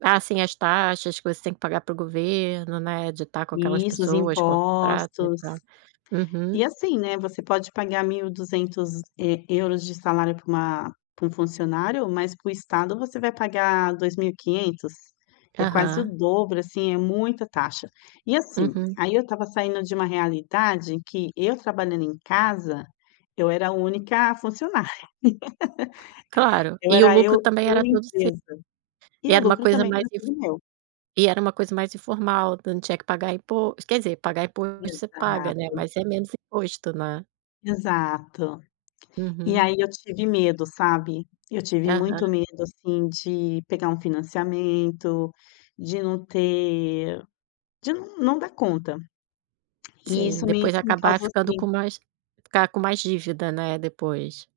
Ah, sim. As taxas que você tem que pagar para o governo, né, de estar com aquelas Isso, os pessoas, contrato e impostos. tal. Uhum. E assim, né, você pode pagar £1200 de salário para uma para um funcionário, mas para o estado você vai pagar £2500. É quase o Aham. dobro, assim, é muita taxa. E assim, Uhum. aí eu estava saindo de uma realidade que eu trabalhando em casa, eu era a única funcionária. Claro, Eu e o era lucro eu também eu era todo seu, empresa. E e o era uma lucro coisa também era mais inf tudo meu. e era uma coisa mais informal, então não tinha que pagar impos quer dizer, imposto você paga, né, Exato. mas é menos imposto, né. Exato. E Uhum. aí eu tive medo, sabe? Eu tive Aham. muito medo, assim, de pegar um financiamento, de não ter de não não dar conta. E Sim, isso me depois me acabar causou ficando com sim. mais ficar com mais dívida, né, depois.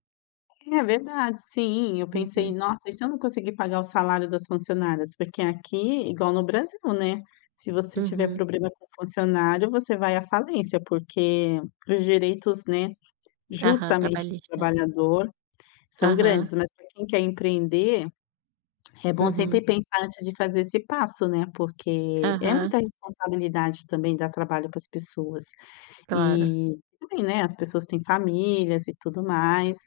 É verdade, sim, eu pensei: Uhum. "Nossa, e se eu não conseguir pagar o salário das funcionárias?" Porque aqui, igual no Brasil, né, se você tiver Uhum. problema com funcionário você vai à falência, porque os direitos, né, Aham, justamente, do trabalhista. trabalhador são Aham. grandes. Mas para quem quer empreender, é bom sempre Uhum. pensar antes de fazer esse passo, né, porque é Aham. muita responsabilidade também dar trabalho para as pessoas. Claro. E também, né, as pessoas têm famílias e tudo mais.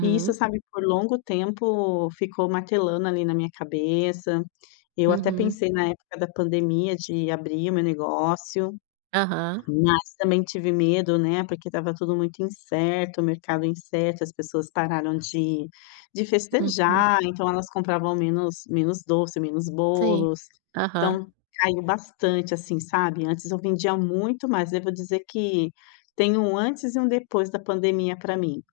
E isso, sabe, por longo tempo ficou martelando ali na minha cabeça. Eu até Uhum. pensei na época da pandemia de abrir o meu negócio, Aham. mas também tive medo, né, porque estava tudo muito incerto, o mercado incerto, as pessoas pararam de de Uhum. festejar, então elas compravam menos menos doce, menos Sim, bolos, aham. então caiu bastante, assim, sabe. Antes eu vendia muito mais, eu vou dizer que tem um antes e um depois da pandemia para mim.